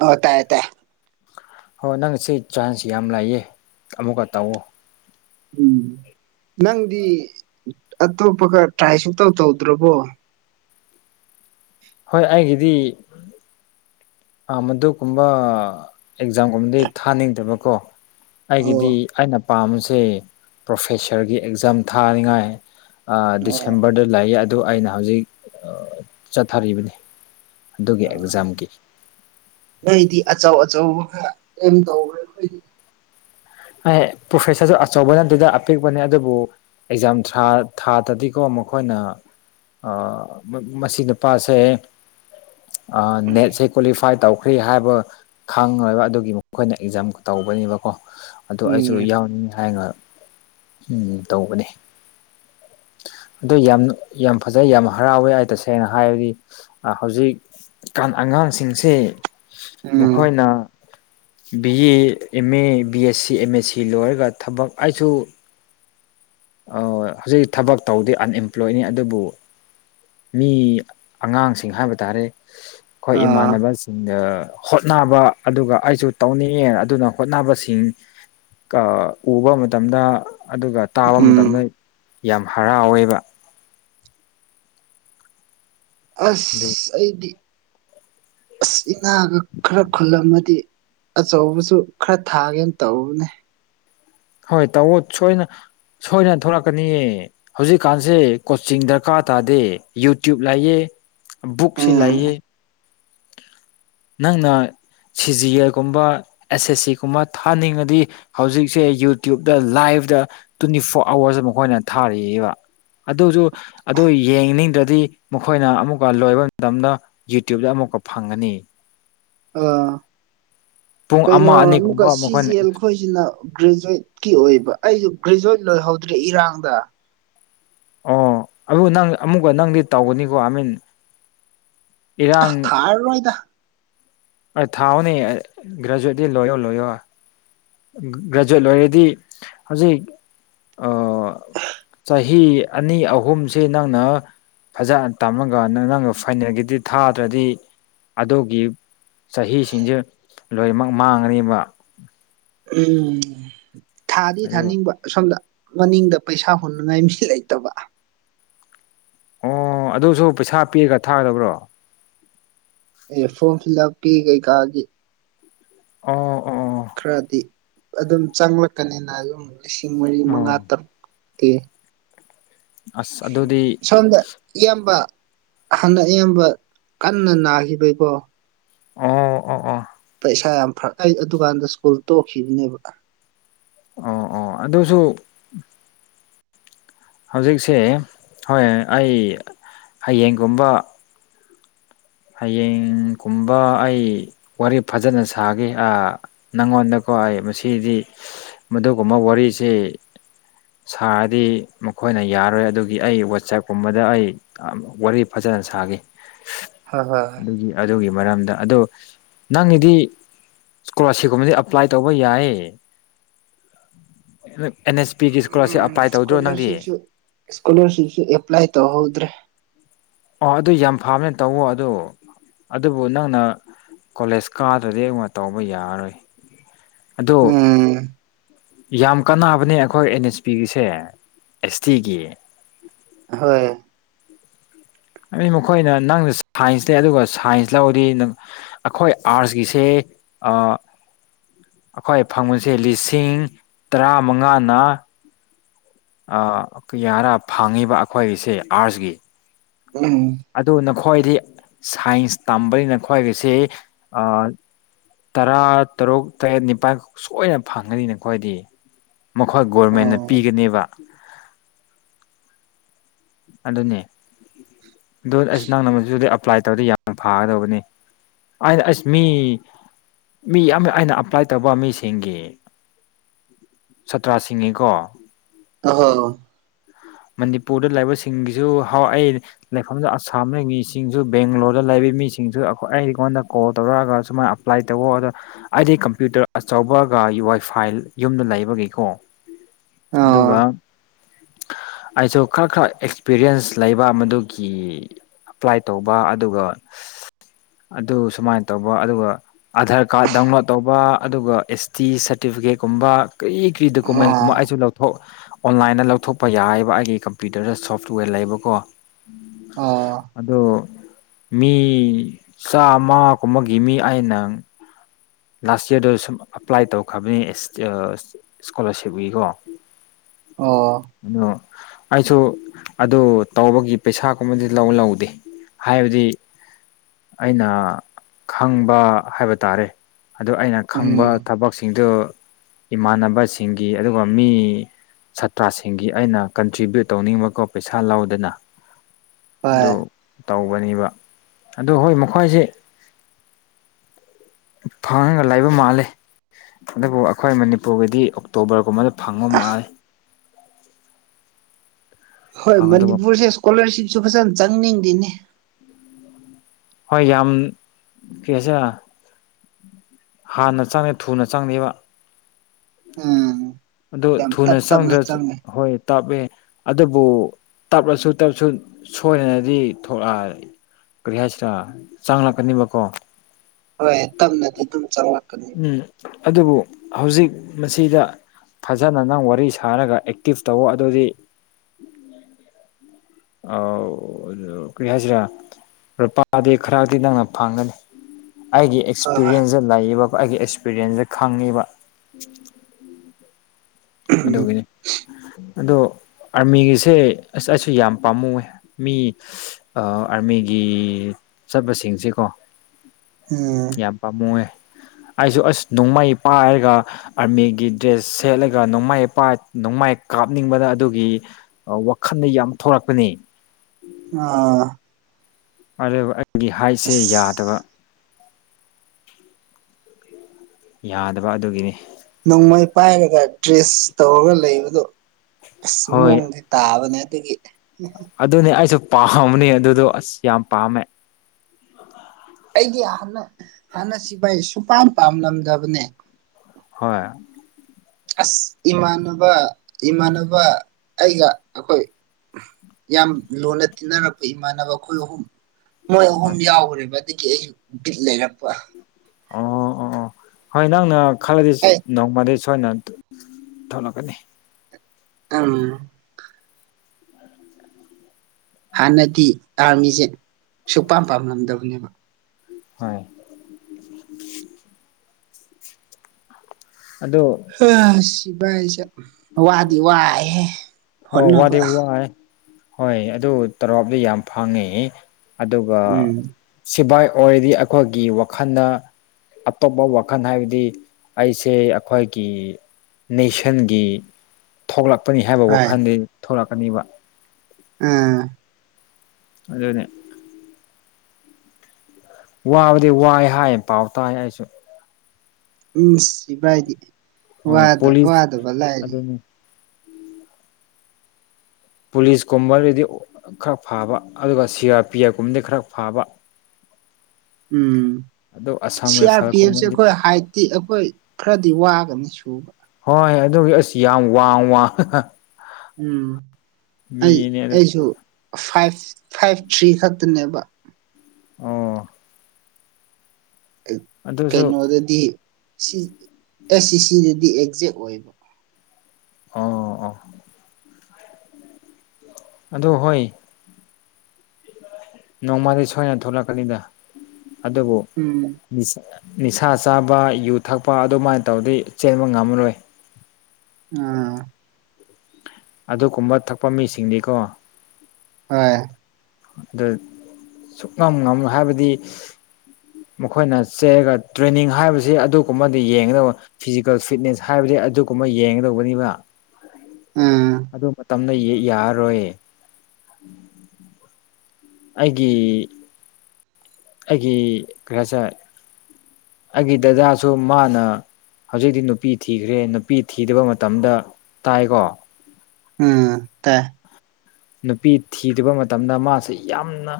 ꯑꯣ ꯇꯥꯏꯌꯦ ꯇꯥꯏ ꯍꯣ ꯅꯪ ꯁꯤ ꯆꯥꯟꯁ ꯌꯥꯝ ꯂꯥꯛꯌꯦ ꯑꯃꯨꯛꯀ ꯇꯧꯑꯣ ꯎꯝ ꯅꯪꯗꯤ ꯑꯇꯣꯞꯄꯒ ꯇ꯭ꯔꯥꯏ ꯁꯇꯧ ꯇꯧꯗ꯭ꯔꯕꯣ ꯍꯣꯏ ꯑꯩꯒꯤꯗꯤ ꯑꯥ ꯃꯗꯨꯒꯨꯝꯕ ꯑꯦꯛꯖꯥꯝꯒꯨꯝꯕꯗꯤ ꯊꯥꯅꯤꯡꯗꯕꯀꯣ ꯑꯣ ꯑꯩꯒꯤꯗꯤ ꯑꯩꯅ ꯄꯥꯝꯕꯁꯦ ꯄ꯭ꯔꯣꯐꯦꯁꯔꯒꯤ ꯑꯦꯛꯖꯥꯝ ꯊꯥꯅꯤꯡꯉꯥꯏ ꯑ ꯗꯤꯁꯕꯔ ꯂꯥꯛꯌꯦ ꯑꯗꯨ ꯑꯩꯅ ꯍꯧꯖꯤꯛ ꯆꯠꯊꯔꯤꯕꯅꯤ ꯑꯗꯨꯒꯤ ꯑꯥ ꯑꯦꯛꯖꯥꯝꯒꯤ ꯅꯣꯏꯗꯤ ꯑꯆꯧ ꯑꯆꯧꯕꯒ [unintelligible] ꯑꯦ ꯄ꯭ꯔꯣꯐꯦꯁꯔꯁꯨ ꯑꯆꯧꯕꯅ ꯑꯗꯨꯗ ꯑꯄꯤꯛꯄꯅꯦ ꯑꯗꯨꯕꯨ ꯑꯦꯛꯖꯥꯝ ꯊ꯭ꯔꯥ ꯊꯥꯗꯗꯤꯀꯣ ꯃꯈꯣꯏꯅ ꯑꯥ ꯃꯁꯤ ꯅꯨꯄꯥꯁꯦ ꯑꯥ ꯅꯦꯠꯁꯦ ꯀ꯭ꯋꯥꯂꯤꯐꯥꯏ ꯇꯧꯈ꯭ꯔꯦ ꯍꯥꯏꯕ [unintelligible] ꯑꯗꯨꯒꯤ ꯃꯈꯈꯣꯏꯅ ꯑꯦꯛꯖꯥꯝ ꯇꯧꯕꯅꯦꯕꯀꯣ ꯑꯗꯨ ꯑꯩꯁꯨ ꯎꯝ ꯌꯥꯎꯅꯤꯡꯉꯤ ꯍꯥꯏꯅ ꯇꯧꯕꯅꯤ ꯑꯗꯨ ꯌꯥꯝ ꯌꯥꯝ ꯐꯖꯩ ꯌꯥꯝ ꯍꯔꯥꯎꯋꯦ ꯑꯩ ꯇꯁꯦꯡꯅ ꯍꯥꯏꯔꯗꯤ ꯍꯧꯖꯤꯛ ꯑꯉꯥꯡꯁꯤꯡꯁꯤ ꯎꯝ ꯃꯈꯣꯏꯅ B A M A B S C C M S C ꯂꯣꯏꯔꯒ ꯊꯕꯛ ꯑꯩꯁꯨ ꯍꯧꯖꯤꯛ ꯊꯕꯛ ꯇꯧꯗꯦ ꯑꯟꯑꯦꯝꯄ꯭ꯂꯣꯏꯅꯤ ꯑꯗꯨꯕꯨ ꯃꯤ ꯑꯉꯥꯡꯁꯤꯡ ꯍꯥꯏꯕ ꯇꯥꯔꯦ ꯑꯩꯈꯣꯏ ꯑꯥ ꯏꯃꯥꯟꯅꯕꯁꯤꯡꯗ ꯍꯣꯠꯅꯕ ꯑꯗꯨꯒ ꯑꯩꯁꯨ ꯇꯧꯅꯤꯡꯉꯦ ꯑꯗꯨꯅ ꯍꯣꯠꯅꯕꯁꯤꯡ ꯀꯥ ꯎꯕ ꯃꯇꯝꯗ ꯑꯗꯨꯒ ꯇꯥꯕ ꯎꯝ ꯃꯇꯝꯗ ꯌꯥꯝ ꯍꯔꯥꯎꯋꯦꯕ ꯑꯗꯨ ꯑꯁ ꯑꯩꯗꯤ ꯑꯁ ꯏꯅꯥꯒ ꯈꯔ ꯈꯨꯜꯂꯝꯃꯗꯤ ꯑꯆꯧꯕꯁꯨ ꯈꯔ ꯊꯥꯒꯦꯅ ꯇꯧꯕꯅꯦ ꯍꯣꯏ ꯇꯧꯑꯣ ꯁꯣꯏꯅ ꯁꯣꯏꯅ ꯊꯣꯛꯂꯛꯀꯅꯤꯌꯦ ꯍꯧꯖꯤꯛꯀꯥꯟꯁꯦ ꯀꯣꯆꯤꯡ ꯗꯔꯀꯥꯔ ꯇꯥꯗꯦ ꯌꯨꯇ꯭ꯌꯨꯕ ꯂꯌꯦ ꯕꯨꯛꯁꯤ ꯎꯝ ꯂꯩꯌꯦ ꯅꯪꯅ ꯁꯤ ꯖꯤ ꯑꯦꯒꯨꯝꯕ ꯑꯦꯁ ꯑꯦꯁ ꯁꯤꯒꯨꯝꯕ ꯊꯥꯅꯤꯡꯉꯗꯤ ꯍꯧꯖꯤꯛꯁꯦ ꯌꯨꯠ ꯌꯨꯇ꯭ꯌꯨꯕꯇ ꯂꯥꯏꯚꯇ ꯇ꯭ꯋꯦꯟꯇꯤ ꯐꯣꯔ ꯑꯥꯋꯥꯔꯁ ꯃꯈꯣꯏꯅ ꯊꯥꯔꯤꯕ ꯑꯗꯨꯁꯨ ꯑꯗꯨ ꯌꯦꯡꯅꯤꯡꯗ꯭ꯔꯗꯤ ꯃꯈꯣꯏꯅ ꯑꯃꯨꯛꯀ ꯂꯣꯏꯕ ꯃꯇꯝꯗ ꯌꯨꯇ꯭ꯌꯨꯕꯇ ꯑꯃꯨꯛꯀ ꯐꯪꯒꯅꯤ ꯑꯥ ꯄꯨꯡ ꯀꯩꯅꯣ ꯑꯃ ꯑꯃꯨꯛꯀ ꯑꯅꯤꯒꯨꯝꯕ ꯃꯈꯣꯏꯅ ꯁꯤꯖꯦꯜ ꯈꯣꯏ ꯑꯩ ꯁꯤꯅ ꯒ꯭ꯔꯦꯖꯨꯋꯦꯠꯀꯤ ꯑꯣꯏꯕ ꯑꯩꯁꯨ ꯒ꯭ꯔꯦꯖꯨꯋꯦꯠ ꯂꯣꯏꯍꯧꯗ꯭ꯔꯦ ꯏꯔꯥꯡꯗ ꯑꯣ ꯑꯗꯨꯕꯨ ꯅꯪ ꯑꯃꯨꯛꯀ ꯅꯪꯗꯤ ꯇꯧꯒꯅꯤꯀꯣ ꯑꯥꯏ ꯃꯤꯟ ꯏꯔꯥꯡ ꯇꯥꯔ ꯑꯣꯏꯣꯏꯗ ꯑꯩ ꯊꯥꯎꯅꯦ ꯒ꯭ꯔꯦꯖꯨꯑꯦꯠꯇꯤ ꯂꯣꯏꯌꯣ ꯂꯣꯏꯌꯣ ꯒ꯭ꯔꯦꯖꯨꯋꯌꯦꯠ ꯂꯣꯏꯔꯗꯤ ꯍꯧꯖꯤꯛ ꯆꯍꯤ ꯑꯅꯤ ꯑꯍꯨꯝꯁꯤ ꯅꯪꯅ ꯐꯖꯅ ꯇꯝꯃꯒ ꯅ ꯅꯪꯅ ꯐꯥꯏꯅꯦꯜꯒꯤꯗꯤ ꯊꯥꯗ꯭ꯔꯗꯤ ꯑꯗꯨꯒꯤ ꯆꯍꯤꯁꯤꯡꯁꯦ ꯂꯣꯏꯅꯃꯛ ꯃꯥꯡꯉꯅꯦꯕ ꯎꯝ ꯊꯥꯗꯤ ꯑꯗꯨ ꯊꯥꯅꯤꯡꯕ ꯁꯣꯝꯗ ꯃꯅꯤꯡꯗ ꯄꯩꯁꯥ ꯍꯨꯅꯤꯡꯉꯥꯏ ꯃꯤꯁꯤꯠ ꯂꯩꯇꯕ ꯑꯣ ꯑꯗꯨꯁꯨ ꯄꯩꯁꯥ ꯄꯤꯔꯒ ꯊꯥꯒꯗꯕ꯭ꯔꯣ ꯑꯦ ꯐꯣꯔꯝ ꯐꯤꯜ ꯑꯞꯀꯤ ꯀꯩꯀꯥꯒꯤ ꯑꯣ ꯑꯣ ꯑꯣ ꯈꯔꯗꯤ ꯑꯗꯨꯝ ꯆꯪꯂꯛꯀꯅꯤꯅ ꯑꯗꯨꯝ ꯂꯤꯁꯤꯡ ꯃꯔꯤ ꯑꯣ ꯃꯉꯥ ꯇꯔꯨꯛ ꯀ ꯑꯁ ꯑꯗꯨꯗꯤ ꯁꯗ ꯏꯌꯥꯝꯕ ꯍꯥꯟꯅ ꯑꯌꯥꯝꯕ ꯀꯟꯅ ꯅꯥꯈꯤꯕꯩꯀꯣ ꯑꯣ ꯑꯣ ꯑꯣ ꯄꯩꯁꯥ ꯌꯥꯝ ꯐ ꯑꯩ ꯑꯗꯨꯀꯥꯟꯗ ꯁ꯭ꯀꯨꯜ ꯇꯣꯛꯈꯤꯕꯅꯦꯕ ꯑꯣ ꯑꯣ ꯑꯗꯨꯁꯨ ꯍꯧꯖꯤꯛꯁꯦ ꯍꯣꯏ ꯑꯩ ꯍꯌꯦꯡꯒꯨꯝꯕ ꯍꯌꯦꯡꯒꯨꯝꯕ ꯑꯩ ꯋꯥꯔꯤ ꯐꯖꯅ ꯁꯥꯒꯦ ꯑ ꯅꯪꯉꯣꯟꯗꯀꯣ ꯑꯩ ꯃꯁꯤꯗꯤ ꯃꯗꯨꯒꯨꯝꯕ ꯋꯥꯔꯤꯁꯤ ꯁꯥꯔꯗꯤ ꯃꯈꯣꯏꯅ ꯌꯥꯔꯣꯏ ꯑꯗꯨꯒꯤ ꯑꯩ ꯋꯥꯆꯦꯞꯀꯨꯝꯕꯗ ꯑꯩ ꯋꯥꯔꯤ ꯐꯖꯅ ꯁꯥꯈꯤ ꯍ ꯍ ꯑꯗꯨꯒꯤ ꯃꯔꯝꯗ ꯑꯗꯣ ꯅꯪꯒꯤꯗꯤ ꯏꯁꯀꯣꯂꯥꯔꯁꯤꯞꯀꯨꯝꯕꯕꯁꯤ ꯑꯦꯄ꯭ꯂꯥꯏ ꯇꯧꯕ ꯌꯥꯏ ꯑꯦꯟ ꯑꯦꯁ ꯄꯤꯒꯤ ꯏꯁꯀꯣꯂꯥꯔꯁꯤꯞ ꯑꯄ꯭ꯂꯥꯏ ꯇꯧꯗ꯭ꯔꯣ ꯅꯪꯗꯤ ꯏꯁꯀꯣꯂꯔꯁꯤꯤꯞꯁ ꯑꯦꯞ꯭ꯂꯥꯏ ꯇꯧꯍꯣꯗ꯭ꯔꯦ ꯑꯣ ꯑꯗꯨ ꯌꯥꯝ ꯐꯕꯅꯦ ꯇꯧꯋ ꯑꯗ ꯑꯗꯨꯕꯨ ꯅꯪꯅ ꯀꯣꯂꯦꯖ ꯀꯥꯗ꯭ꯔꯗꯤ ꯑꯩꯉꯣꯟ ꯇꯧꯕ ꯌꯥꯔꯔꯣꯏ ꯑꯗꯣ ꯎꯝ ꯌꯥꯝ ꯀꯥꯟꯅꯕꯅꯦ ꯑꯩꯈꯣꯏ ꯑꯦꯟ ꯑꯦꯁ ꯄꯤꯒꯤꯁꯦ ꯑꯦꯁ ꯇꯤꯒꯤ ꯍꯣꯏ ꯃꯈꯣꯏꯅ ꯅꯪꯁꯨ ꯁꯥꯏꯟꯁ ꯂꯩ ꯑꯗꯨꯒ ꯁꯥꯏꯟꯁ ꯂꯧꯗꯤ ꯑꯩꯈꯣꯏ ꯑꯥꯔꯠꯁꯀꯤꯁꯦ ꯑꯩꯈꯣꯏ ꯐꯪꯕꯁꯦ ꯂꯤꯁꯤꯡ ꯇꯔꯥ ꯃꯉꯥꯅ ꯀꯌꯥꯔ ꯐꯪꯉꯤꯕ ꯑꯩꯈꯣꯏꯁꯦ ꯑꯥꯔꯁꯀꯤ ꯎꯝ ꯑꯗꯨ ꯅꯈ꯭ꯋꯥꯗꯤ ꯁꯥꯏꯟꯁ ꯇꯝꯕꯅꯤꯅꯈ꯭ꯋꯥꯏꯒꯤꯁꯤꯦ ꯇꯔꯥ ꯇꯔꯨꯛ ꯇꯔꯦꯠ ꯅꯤꯄꯥꯜꯈꯛ ꯁꯣꯏꯅ ꯐꯪꯉꯅꯤꯅꯦ ꯈꯣꯏꯗꯤ ꯃꯈꯣꯏ ꯒꯣꯔꯃꯦꯟꯅ ꯑꯣ ꯄꯤꯒꯅꯦꯕ ꯑꯗꯨꯅꯦ ꯑꯗꯨ ꯑꯩꯁ ꯅꯪ ꯅ ꯃ ꯑꯦꯞꯄ꯭ꯂꯥꯏ ꯇꯧꯔꯗꯤ ꯌꯥꯝ ꯐꯒꯗꯧꯕꯅꯤ ꯑ ꯑꯁ ꯃꯤ ꯃꯤ ꯑꯃ ꯑꯩꯅ ꯑꯄ꯭ꯂꯥꯏ ꯇꯧꯕ ꯃꯤꯁꯤꯡꯒꯤ ꯁꯥꯇ꯭ꯔꯥꯁꯤꯡꯒꯤꯀꯣ ꯑꯣ ꯍꯣ ꯃꯅꯤꯄꯨꯔꯗ ꯂꯩꯕꯁꯤꯡꯒꯤꯁꯨ ꯍ ꯑꯩ ꯂꯩꯐꯝꯗ ꯑꯁꯥꯝꯒꯤ ꯃꯤꯁꯤꯡꯁꯨ ꯕꯦꯡꯒ꯭ꯂꯣꯔꯗ ꯂꯩꯕ ꯃꯤꯁꯤꯡꯁꯨ ꯑꯩꯈꯣꯏ ꯑꯩ ꯑꯩꯉꯣꯟꯗ ꯀꯣꯜ ꯇꯧꯔꯛꯑꯒ ꯁꯨꯃꯥꯏꯅ ꯄ꯭ꯂꯥꯏ ꯇꯧꯋꯣ ꯑꯗꯣ ꯑꯩꯗꯤ ꯀꯝꯄ꯭ꯌꯨꯇꯔ ꯑꯆꯧꯕꯒ ꯋꯥꯏ ꯐꯥꯏꯜ ꯌꯨꯝꯗ ꯂꯩꯕꯒꯦꯀꯣ ꯑꯣ ꯑꯗꯨꯒ ꯑꯩꯁꯨ ꯈꯔ ꯈꯔ ꯑꯦꯛꯁꯄꯤꯔꯤꯌꯦꯟꯁ ꯂꯩꯕ ꯃꯗꯨꯒꯤ ꯑꯦꯞꯄ꯭ꯂꯥꯏ ꯇꯧꯕ ꯑꯗꯨꯒ ꯑꯗꯨ ꯁꯨꯃꯥꯏꯅ ꯇꯧꯕ ꯑꯗꯨꯒ ꯑꯙꯥꯔ ꯀꯥꯔꯗ ꯗꯥꯎꯟꯂꯣꯗ ꯇꯧꯕ ꯑꯗꯨꯒ ꯑꯦꯁ ꯇꯤ ꯁꯥꯔꯇꯤꯐꯤꯀꯦꯠ ꯀꯨꯝꯕ ꯀꯔꯤ ꯀꯔꯤ ꯗꯣꯀꯨꯃꯦꯟꯁ ꯑꯣ ꯀꯨꯝꯕ ꯑꯩꯁꯨ ꯂꯧꯊꯣꯛ ꯑꯣꯟꯂꯥꯏꯟꯗ ꯂꯧꯊꯣꯛꯄ ꯌꯥꯏꯑꯕ ꯑꯩꯒꯤ ꯀꯝꯄ꯭ꯌꯨꯇꯔꯗ ꯁꯣꯞ ꯋꯦꯔ ꯂꯩꯕꯀꯣ ꯑꯣ ꯑꯗꯣ ꯃꯤ ꯆꯥꯃꯒꯨꯝꯕꯒꯤ ꯃꯤ ꯑꯩꯅꯪ ꯂꯥꯁ ꯌꯔꯗ ꯁꯨꯝ ꯑꯦꯄ꯭ꯂꯥꯏ ꯇꯧꯛꯈ꯭ꯔꯕꯅꯤ ꯏꯁꯀꯣꯂꯥꯔꯁꯤꯞꯀꯤꯀꯣ ꯑꯣ ꯑꯩꯅ ꯑꯩꯁꯨ ꯑꯗꯨ ꯇꯧꯕꯒꯤ ꯄꯩꯁꯥꯒꯨꯝꯕꯗꯤ ꯂꯧ ꯂꯧꯗꯦ ꯍꯥꯏꯕꯗꯤ ꯑꯩꯅ ꯈꯪꯕ ꯍꯥꯏꯕ ꯇꯥꯔꯦ ꯑꯗꯨ ꯑꯩꯅ ꯈꯪꯕ ꯎꯝ ꯊꯕꯛꯁꯤꯡꯗꯨ ꯏꯃꯥꯟꯅꯕꯁꯤꯡꯒꯤ ꯑꯗꯨꯒ ꯃꯤ ꯁꯥꯇ꯭ꯔꯥꯁꯤꯡꯒꯤ ꯑꯩꯅ ꯀꯟꯇ꯭ꯔꯤꯕ꯭ꯌꯨꯠ ꯇꯧꯅꯤꯡꯕꯀꯣ ꯄꯩꯁꯥ ꯂꯧꯗꯅ ꯑꯗꯨ ꯍꯣꯏ ꯇꯧꯕꯅꯦꯕ ꯑꯗꯨ ꯍꯣꯏ ꯃꯈꯣꯏꯁꯦ ꯐꯪꯉꯒ ꯂ ꯂꯩꯕ ꯃꯥꯜꯂꯦ ꯑꯗꯨꯕꯨ ꯑꯩꯈꯣꯏ ꯃꯅꯤꯄꯨꯔꯒꯤꯗꯤ ꯑꯣꯛꯇꯣꯕꯔꯒꯨꯝꯕꯗ ꯐꯪꯕ ꯃꯥꯥꯏ ꯍꯣꯏ ꯐꯪꯒꯗꯕ ꯃꯅꯤꯄꯨꯔꯁꯦ ꯏꯁꯀꯣꯂꯥꯔꯁꯤꯞꯁꯨ ꯐꯖꯅ ꯆꯪꯅꯤꯡꯗꯅꯤ ꯍꯣꯏ ꯌꯥꯝ ꯀꯦꯁꯥ ꯍꯥꯟꯅ ꯆꯥꯡꯅꯦ ꯊꯨꯅ ꯆꯪꯅꯦꯕ ꯎꯝ ꯑꯗꯣ ꯌꯥꯝ ꯊꯨꯅ ꯇꯞ ꯇꯞꯅ ꯆꯪꯗ꯭ꯔꯁꯨ ꯆꯪꯉꯦ ꯍꯣꯏ ꯇꯞꯏ ꯑꯗꯨꯕꯨ ꯇꯞꯂꯁꯨ ꯇꯞꯁꯨ ꯁꯣꯏꯗꯅꯗꯤ ꯊꯣꯛꯂꯛꯑ ꯀꯔꯤ ꯍꯥꯏꯁꯤꯔ ꯆꯥꯡ ꯂꯥꯛꯀꯅꯤꯕꯀꯣ ꯍꯣꯏ ꯇꯞꯅꯗꯤ ꯑꯗꯨꯝ ꯆꯪꯪꯂꯛꯀꯅꯤ ꯎ ꯑꯗꯨꯕꯨ ꯍꯧꯖꯤꯛ ꯃꯁꯤꯗ ꯐꯖꯅ ꯅꯪ ꯋꯥꯔꯤ ꯁꯥꯔꯒ ꯑꯦꯛꯇꯤꯞ ꯇꯧꯋ ꯑꯗꯨꯗꯤ ꯑꯧ ꯑꯗꯨ ꯀꯔꯤ ꯍꯥꯏꯁꯤꯔꯥ ꯄꯥꯗꯤ ꯈꯔꯗꯤ ꯅꯪꯅ ꯐꯪꯒꯅꯤ ꯑꯩꯒꯤ ꯍꯣꯏ ꯍꯣꯏ ꯑꯦꯛꯁꯄꯤꯔꯦꯟꯁꯗ ꯂꯩꯕ ꯑꯩꯒꯤ ꯑꯦꯛꯁꯄꯤꯔꯦꯟꯁꯇ ꯈꯪꯉꯤꯕ ꯎꯝ ꯎꯝ ꯑꯗꯒꯅꯦ ꯑꯗꯣ ꯑꯥꯔꯃꯤꯒꯤꯁꯦ ꯑꯁ ꯑꯩꯁꯨ ꯌꯥꯝ ꯄꯥꯝꯃꯨꯋꯦ ꯃꯤ ꯑꯥꯔꯃꯤꯒꯤ ꯆꯠꯄꯁꯤꯡꯁꯦꯀꯣ ꯎꯝ ꯌꯥꯝ ꯄꯥꯝꯃꯨꯑꯦ ꯑꯩꯁꯨ ꯑꯁ ꯅꯣꯡꯃꯩ ꯄꯥꯏꯔꯒ ꯑꯥꯔꯃꯤꯒꯤ ꯗ꯭ꯔꯦꯁ ꯁꯦꯠꯂꯒꯦ ꯑꯗꯨꯒ ꯅꯣꯡꯃꯥꯏꯄ ꯅꯣꯡꯃꯥꯏ ꯀꯥꯞꯅꯤꯡꯕꯗ ꯑꯗꯨꯒꯤ ꯋꯥꯈꯜꯗ ꯌꯥꯝ ꯊꯣꯛꯂꯛꯄꯅꯤ ꯑꯥ ꯑꯗꯨꯕꯨ ꯑꯩꯒꯤ ꯍꯥꯏꯠꯁꯦ ꯑꯁ ꯌꯥꯗꯕ ꯌꯥꯗꯕ ꯑꯗꯨꯒꯤꯅꯤ ꯅꯣꯡꯃꯩ ꯄꯥꯏꯔꯒ ꯗ꯭ꯔꯦꯁ ꯇꯧꯔꯒ ꯂꯩꯕꯗꯣ ꯑꯁ ꯍꯣꯏ ꯃꯑꯣꯗꯤ ꯇꯥꯕꯅꯦ ꯑꯗꯨꯒꯤ ꯑꯗꯨꯅꯤ ꯑꯩꯁꯨ ꯄꯥꯝꯕꯅꯤ ꯑꯗꯨꯗꯣ ꯑꯁ ꯌꯥꯝ ꯄꯥꯝꯃꯦ ꯑꯩꯒꯤ ꯍꯅ ꯍꯥꯟꯅꯁꯤꯚ ꯑꯩ ꯁꯨꯄꯥꯟ ꯄꯥꯝꯂꯝꯗꯕꯅꯦ ꯍꯣꯏ ꯑꯁ ꯏꯃꯥꯟꯅꯕ ꯏꯃꯥꯟꯅꯕ ꯑꯩꯒ ꯑꯩꯈꯣꯏ ꯌꯥꯝ ꯂꯨꯅ ꯇꯤꯟꯅꯔꯛꯄ ꯏꯃꯥꯟꯅꯕ ꯑꯩꯈꯣꯏ ꯑꯍꯨꯝ ꯃꯣꯏ ꯑꯍꯨꯝ ꯍꯣꯏ ꯌꯥꯎꯈ꯭ꯔꯦꯕ ꯑꯗꯒꯤ ꯑꯩ ꯕꯤꯠ ꯂꯩꯔꯛꯄ ꯑꯣ ꯑꯣ ꯑꯣ ꯍꯣꯏ ꯅꯪꯅ ꯈꯜꯂꯗꯤ ꯑꯩ ꯅꯣꯡꯃꯗꯤ ꯁꯣꯏꯅ ꯊꯣꯛꯂꯛꯀꯅꯤ ꯑꯪ ꯍꯥꯟꯅꯗꯤ ꯑꯥꯔꯃꯤꯁꯦ ꯁꯨꯛꯄꯝ ꯄꯥꯝꯂꯝꯗꯕꯅꯦꯕ ꯍꯣꯏ ꯑꯗꯣ ꯑ ꯁꯤ ꯚꯥꯏꯁꯦ ꯋꯥꯗꯤ ꯋꯥꯏꯍꯦ ꯍ ꯍꯣꯠꯅꯕ ꯋꯥꯗꯤ ꯋꯥꯏ ꯍꯣꯏ ꯑꯗꯨ ꯇꯔꯣꯞꯗꯤ ꯌꯥꯝ ꯐꯪꯉꯦ ꯑꯗꯨꯒ ꯎꯝ ꯁꯤꯕꯥꯏ ꯑꯣꯏꯔꯗꯤ ꯑꯩꯈꯣꯏꯒꯤ ꯋꯥꯈꯜꯗ ꯑꯇꯣꯞꯄ ꯋꯥꯈꯜ ꯍꯥꯏꯕꯗꯤ ꯑꯩꯁꯦ ꯑꯩꯈꯣꯏꯒꯤ ꯅꯦꯁꯟꯒꯤ ꯊꯣꯛꯂꯛꯄꯅꯤ ꯍꯥꯏꯕ ꯍꯣꯏ ꯋꯥꯈꯜꯗꯤ ꯊꯣꯛꯂꯛꯀꯅꯤꯕ ꯎꯝ ꯑꯗꯨꯅꯦ ꯋꯥꯕꯗꯤ ꯋꯥꯏ ꯍꯥꯏꯌꯦ ꯄꯥꯎ ꯇꯥꯏ ꯑꯩꯁꯨ ꯎꯝ ꯍꯣꯏ [unintelligible] ꯄꯨꯂꯤꯁ ꯋꯥꯗꯕ ꯂꯥꯢꯔꯤ ꯑꯗꯨꯅꯤ ꯄꯨꯂꯤꯁꯀꯨꯝꯕꯗꯨꯗꯤ ꯈꯔ ꯐꯥꯕ ꯑꯗꯨꯒ ꯁꯤ ꯑꯥꯔ ꯄꯤ ꯑꯦꯐꯒꯨꯝꯕꯗꯤ ꯈꯔ ꯐꯥꯕ ꯎꯝ ꯑꯗꯨ ꯑꯁꯥꯝ ꯁꯤ ꯑꯥꯔ ꯄꯤ ꯑꯦꯐꯁꯦ ꯔꯥꯏꯐꯜꯒꯨꯝꯕꯗꯤ ꯑꯩꯈꯣꯏ ꯍꯥꯏꯠ ꯇꯤ ꯑꯩꯈꯣꯏ ꯈꯔꯗꯤ ꯋꯥꯒꯅꯤ ꯁꯨꯕ ꯍꯣꯏ ꯑꯗꯨꯒꯤ ꯑꯁ ꯌꯥꯝ ꯋꯥꯡ ꯋꯥꯡ ꯎꯝ ꯑꯩ ꯃꯤꯅꯦ ꯑꯗꯨ ꯑꯩꯁꯨ ꯐꯥꯏꯚ ꯐꯥꯏꯚ ꯊ꯭ꯔꯤ ꯈꯛꯇꯅꯦꯕ ꯑꯣꯥ ꯑꯗꯨꯁꯨ ꯀꯩꯅꯣꯗꯗꯤ ꯁꯤ ꯑꯦꯁ ꯁꯤ ꯁꯤꯗꯗꯤ ꯑꯦꯛꯖꯦꯛ ꯑꯣꯏꯕ ꯑ ꯑ ꯑꯗꯨ ꯍꯣꯏ ꯅꯣꯡꯃꯗꯤ ꯁꯣꯏꯅ ꯊꯣꯛꯂꯛꯀꯅꯤꯗ ꯑꯗꯨꯕꯨ ꯎꯝ ꯅꯤꯁꯥ ꯆꯥꯕ ꯌꯨ ꯊꯛꯄ ꯑꯗꯨꯃꯥꯏꯅ ꯇꯧꯔꯗꯤ ꯆꯦꯟꯕ ꯉꯝꯃꯔꯣꯏ ꯑꯥ ꯑꯗꯨꯒꯨꯝꯕ ꯊꯛꯄ ꯃꯤꯁꯤꯡꯅꯤꯀꯣ ꯑ ꯑꯗꯨ ꯁꯨ ꯉꯝ ꯉꯝ ꯍꯥꯏꯕꯗꯤ ꯃꯈꯣꯏꯅ ꯆꯦꯂꯒ ꯇ꯭ꯔꯦꯟꯅꯤꯡ ꯍꯥꯏꯕꯁꯤ ꯑꯗꯨꯒꯨꯝꯕꯗꯤ ꯌꯦꯡꯒꯗꯕ ꯐꯤꯖꯤꯀꯦꯜ ꯐꯤꯠꯅꯦꯁ ꯍꯥꯏꯕꯗꯤ ꯑꯗꯨꯒꯨꯝꯕ ꯌꯦꯡꯒꯗꯧꯕꯅꯤꯕ ꯎꯝ ꯑꯗꯨ ꯃꯇꯝꯗ ꯌ ꯌꯥꯔꯔꯣꯏ ꯑꯩꯒꯤ ꯑꯩꯒꯤ ꯀꯀꯁꯦ ꯑꯩꯒꯤ ꯗꯗꯥꯁꯨ ꯃꯥꯅ ꯍꯧꯖꯤꯛꯇꯤ ꯅꯨꯄꯤ ꯊꯤꯈ꯭ꯔꯦ ꯅꯨꯄꯤ ꯊꯤꯗꯕ ꯃꯇꯝꯗ ꯇꯥꯏꯀꯣ ꯎꯝ ꯇ ꯅꯨꯄꯤ ꯊꯤꯗꯕ ꯃꯇꯝꯗ ꯃꯥꯁꯤ ꯌꯥꯝꯅ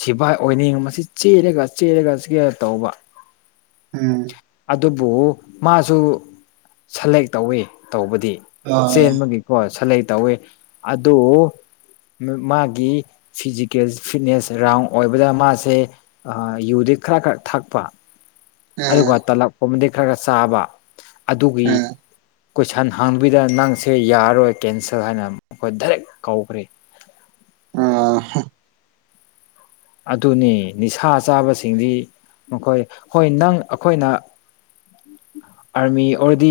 ꯁꯤꯐꯥꯏ ꯑꯣꯏꯅꯤꯡ ꯃꯁꯤ ꯆꯦꯜꯂꯒ ꯆꯦꯜꯂꯒ ꯁꯤꯒ ꯇꯧꯕ ꯎꯝ ꯑꯗꯨꯕꯨ ꯃꯥꯁꯨ ꯁꯦꯂꯦꯛ ꯇꯧꯋꯤ ꯇꯧꯕꯗꯤ ꯑꯣ ꯆꯦꯟꯕꯒꯤꯀꯣ ꯁꯂꯩ ꯇꯧꯋꯤ ꯑꯗꯨ ꯃꯥꯒꯤ ꯐꯤꯖꯤꯀꯦꯜ ꯐꯤꯠꯅꯦꯁ ꯔꯥꯎꯟ ꯑꯣꯏꯕꯗ ꯃꯥꯁꯦ ꯑ ꯌꯨꯗꯤ ꯈꯔ ꯈ ꯊꯛꯄ ꯎꯝ ꯑꯗꯨꯒ ꯇꯥꯂꯛꯄ ꯑꯃꯗꯤ ꯈꯔ ꯈꯔ ꯆꯥꯕ ꯑꯗꯨꯒꯤ ꯎꯝ ꯀꯣꯏꯁꯟ ꯍꯥꯡꯕꯤꯗ ꯅꯪꯁꯦ ꯌꯥꯔꯔꯣꯏ ꯀꯦꯟꯁꯦꯜ ꯍꯥꯏꯅ ꯃꯈꯣꯏ ꯗꯥꯏꯔꯦꯛ ꯀꯧꯈ꯭ꯔꯦ ꯑ ꯑꯗꯨꯅꯦ ꯅꯤꯁꯥ ꯆꯥꯕꯁꯤꯡꯗꯤ ꯃꯈꯣꯏ ꯍꯣꯏ ꯅꯪ ꯑꯩꯈꯣꯏꯅ ꯑꯥꯔꯃꯤ ꯑꯣꯏꯔꯗꯤ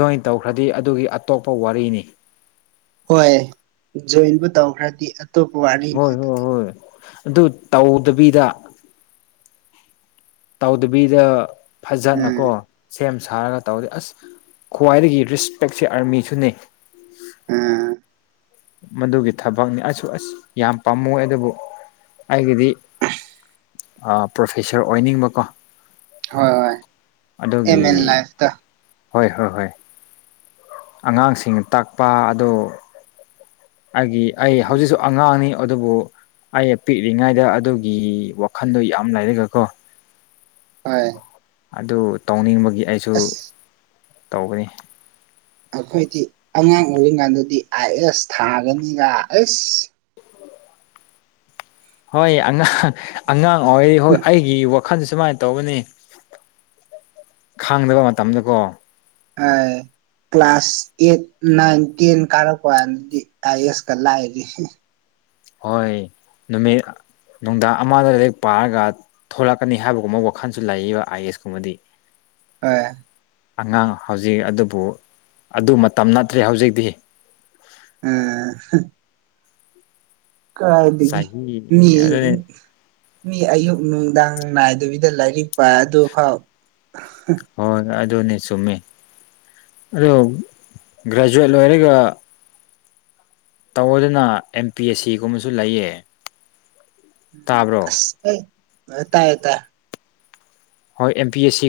ꯖꯣꯏꯟ ꯇꯧꯈ꯭ꯔꯗꯤ ꯑꯗꯨꯒꯤ ꯑꯇꯣꯞꯄ ꯋꯥꯔꯤꯅꯤ ꯍꯣꯏ ꯖꯣꯏꯟꯕꯨ ꯇꯧꯈ꯭ꯔꯗꯤ ꯑꯇꯣꯞꯄ ꯋꯥꯔꯤꯅꯤ ꯍꯣꯏ ꯍꯣꯏ ꯑꯗꯨꯗꯤ ꯍꯣꯏ ꯑꯗꯨ ꯇꯧꯗꯕꯤꯗ ꯇꯧꯗꯕꯤꯗ ꯎꯝ ꯐꯖꯅꯀꯣ ꯁꯦꯝ ꯁꯥꯔꯒ ꯇꯧꯗꯦ ꯑꯁ ꯈ꯭ꯋꯥꯏꯗꯒꯤ ꯔꯤꯁꯄꯦꯛꯁꯦ ꯑꯥꯔꯃꯤꯁꯨꯅꯦ ꯎꯝ ꯃꯗꯨꯒꯤ ꯊꯕꯛꯅꯤ ꯑꯁꯨ ꯑꯁ ꯌꯥꯝ ꯄꯥꯝꯃꯣꯏ ꯑꯗꯨꯕꯨ ꯑꯩꯒꯤꯗꯤ ꯑꯥ ꯄ꯭ꯔꯣꯐꯦꯁꯔ ꯑꯣꯏꯅꯤꯡꯕꯀꯣ ꯍꯣꯏ ꯍꯣꯏ ꯑꯗꯨꯒꯤ ꯑꯦꯝ ꯑꯦꯟ ꯂꯥꯏꯐꯇ ꯍꯣꯏ ꯍꯣꯏ ꯍꯣꯏ ꯑꯉꯥꯡꯁꯤꯡꯅ ꯇꯥꯛꯄ ꯑꯗꯣ ꯑꯩꯒꯤ ꯑꯩ ꯍꯧꯖꯤꯛꯁꯨ ꯑꯉꯥꯡꯅꯤ ꯑꯗꯨꯕꯨ ꯑꯩ ꯄꯤꯛꯂꯤꯉꯩꯗ ꯑꯗꯨꯒꯤ ꯋꯥꯈꯟꯗꯣ ꯌꯥꯝ ꯂꯩꯔꯒ ꯀꯣ ꯍꯥꯏ ꯑꯗꯨ ꯇꯧꯅꯤꯡꯕꯒꯤ ꯑꯩꯁꯨ ꯇꯧꯕꯅꯤ ꯑꯩꯈꯣꯏꯗꯤ ꯑꯉꯥꯡ ꯑꯣꯏꯔꯤꯡꯉꯥꯟꯗꯗꯤ ꯑꯥꯏ ꯑꯦꯁ ꯊꯥꯒꯅꯤꯒ ꯑꯁ ꯍꯣꯏ ꯑꯉꯥꯡ ꯑꯉꯥꯡ ꯑꯣꯏꯔꯤ ꯍꯣꯏ ꯑꯩꯒꯤ ꯋꯥ ꯈꯟꯁꯦ ꯁꯨꯃꯥꯏꯅ ꯇꯧꯕꯅꯤ ꯈꯥꯡꯗꯕ ꯃꯇꯝꯗ ꯀꯣ ꯑꯥꯏ ꯀ꯭ꯂꯥꯁ ꯑꯦꯠ ꯅꯥꯏꯟ ꯇꯦꯟ ꯀꯥꯔꯛꯄ ꯀꯥꯟꯗꯗꯤ ꯑꯥꯏ ꯑꯦꯁꯀ ꯂꯥꯏꯔꯤ ꯍꯣꯏ ꯅꯨꯃꯤꯠ ꯅꯨꯡꯗꯥꯡ ꯑꯃꯗ ꯂꯥꯏꯔꯤꯛ ꯄꯥꯔꯒ ꯊꯣꯛꯂꯛꯀꯅꯤ ꯍꯥꯏꯕꯒꯨꯝꯕ ꯋꯥꯈꯜꯁꯨ ꯂꯩꯌꯦꯕ ꯑꯥꯏ ꯑꯦꯁ ꯀꯨꯝꯕꯗꯤ ꯑꯥ ꯑꯉꯥꯡ ꯍꯧꯖꯤꯛ ꯑꯗꯨꯕꯨ ꯑꯗꯨ ꯃꯇꯝ ꯅꯠꯇ꯭ꯔꯦ ꯍꯧꯖꯤꯛꯇꯤ [unintelligible] ꯀꯥꯏꯗꯒꯤ ꯆꯍꯤ ꯃꯤ ꯑꯗꯨꯅꯤ ꯎꯝ ꯃꯤ ꯑꯌꯨꯛ ꯅꯨꯡꯗꯥꯡ ꯅꯥꯏꯗꯕꯤꯗ ꯂꯥꯏꯔꯤꯛ ꯄꯥ ꯑꯗꯨꯐꯥꯎ ꯍꯣꯏ ꯑꯗꯨꯅꯤ ꯆꯨꯝꯃꯦ ꯑꯗꯣ ꯒ꯭ꯔꯦꯖꯨꯋꯦꯠ ꯂꯣꯏꯔꯒ ꯇꯧꯑꯣꯗꯅ ꯑꯦꯝ ꯄꯤ ꯑꯦꯁ ꯁꯤꯒꯨꯝꯕꯁꯨ ꯂꯩꯌꯦ ꯇꯥꯕ꯭ꯔꯣ ꯑꯁ ꯑꯦ ꯑ ꯇꯥꯏ ꯇꯥꯏ ꯍꯣꯏ ꯑꯦꯝ ꯄꯤ ꯑꯦꯁ ꯁꯤ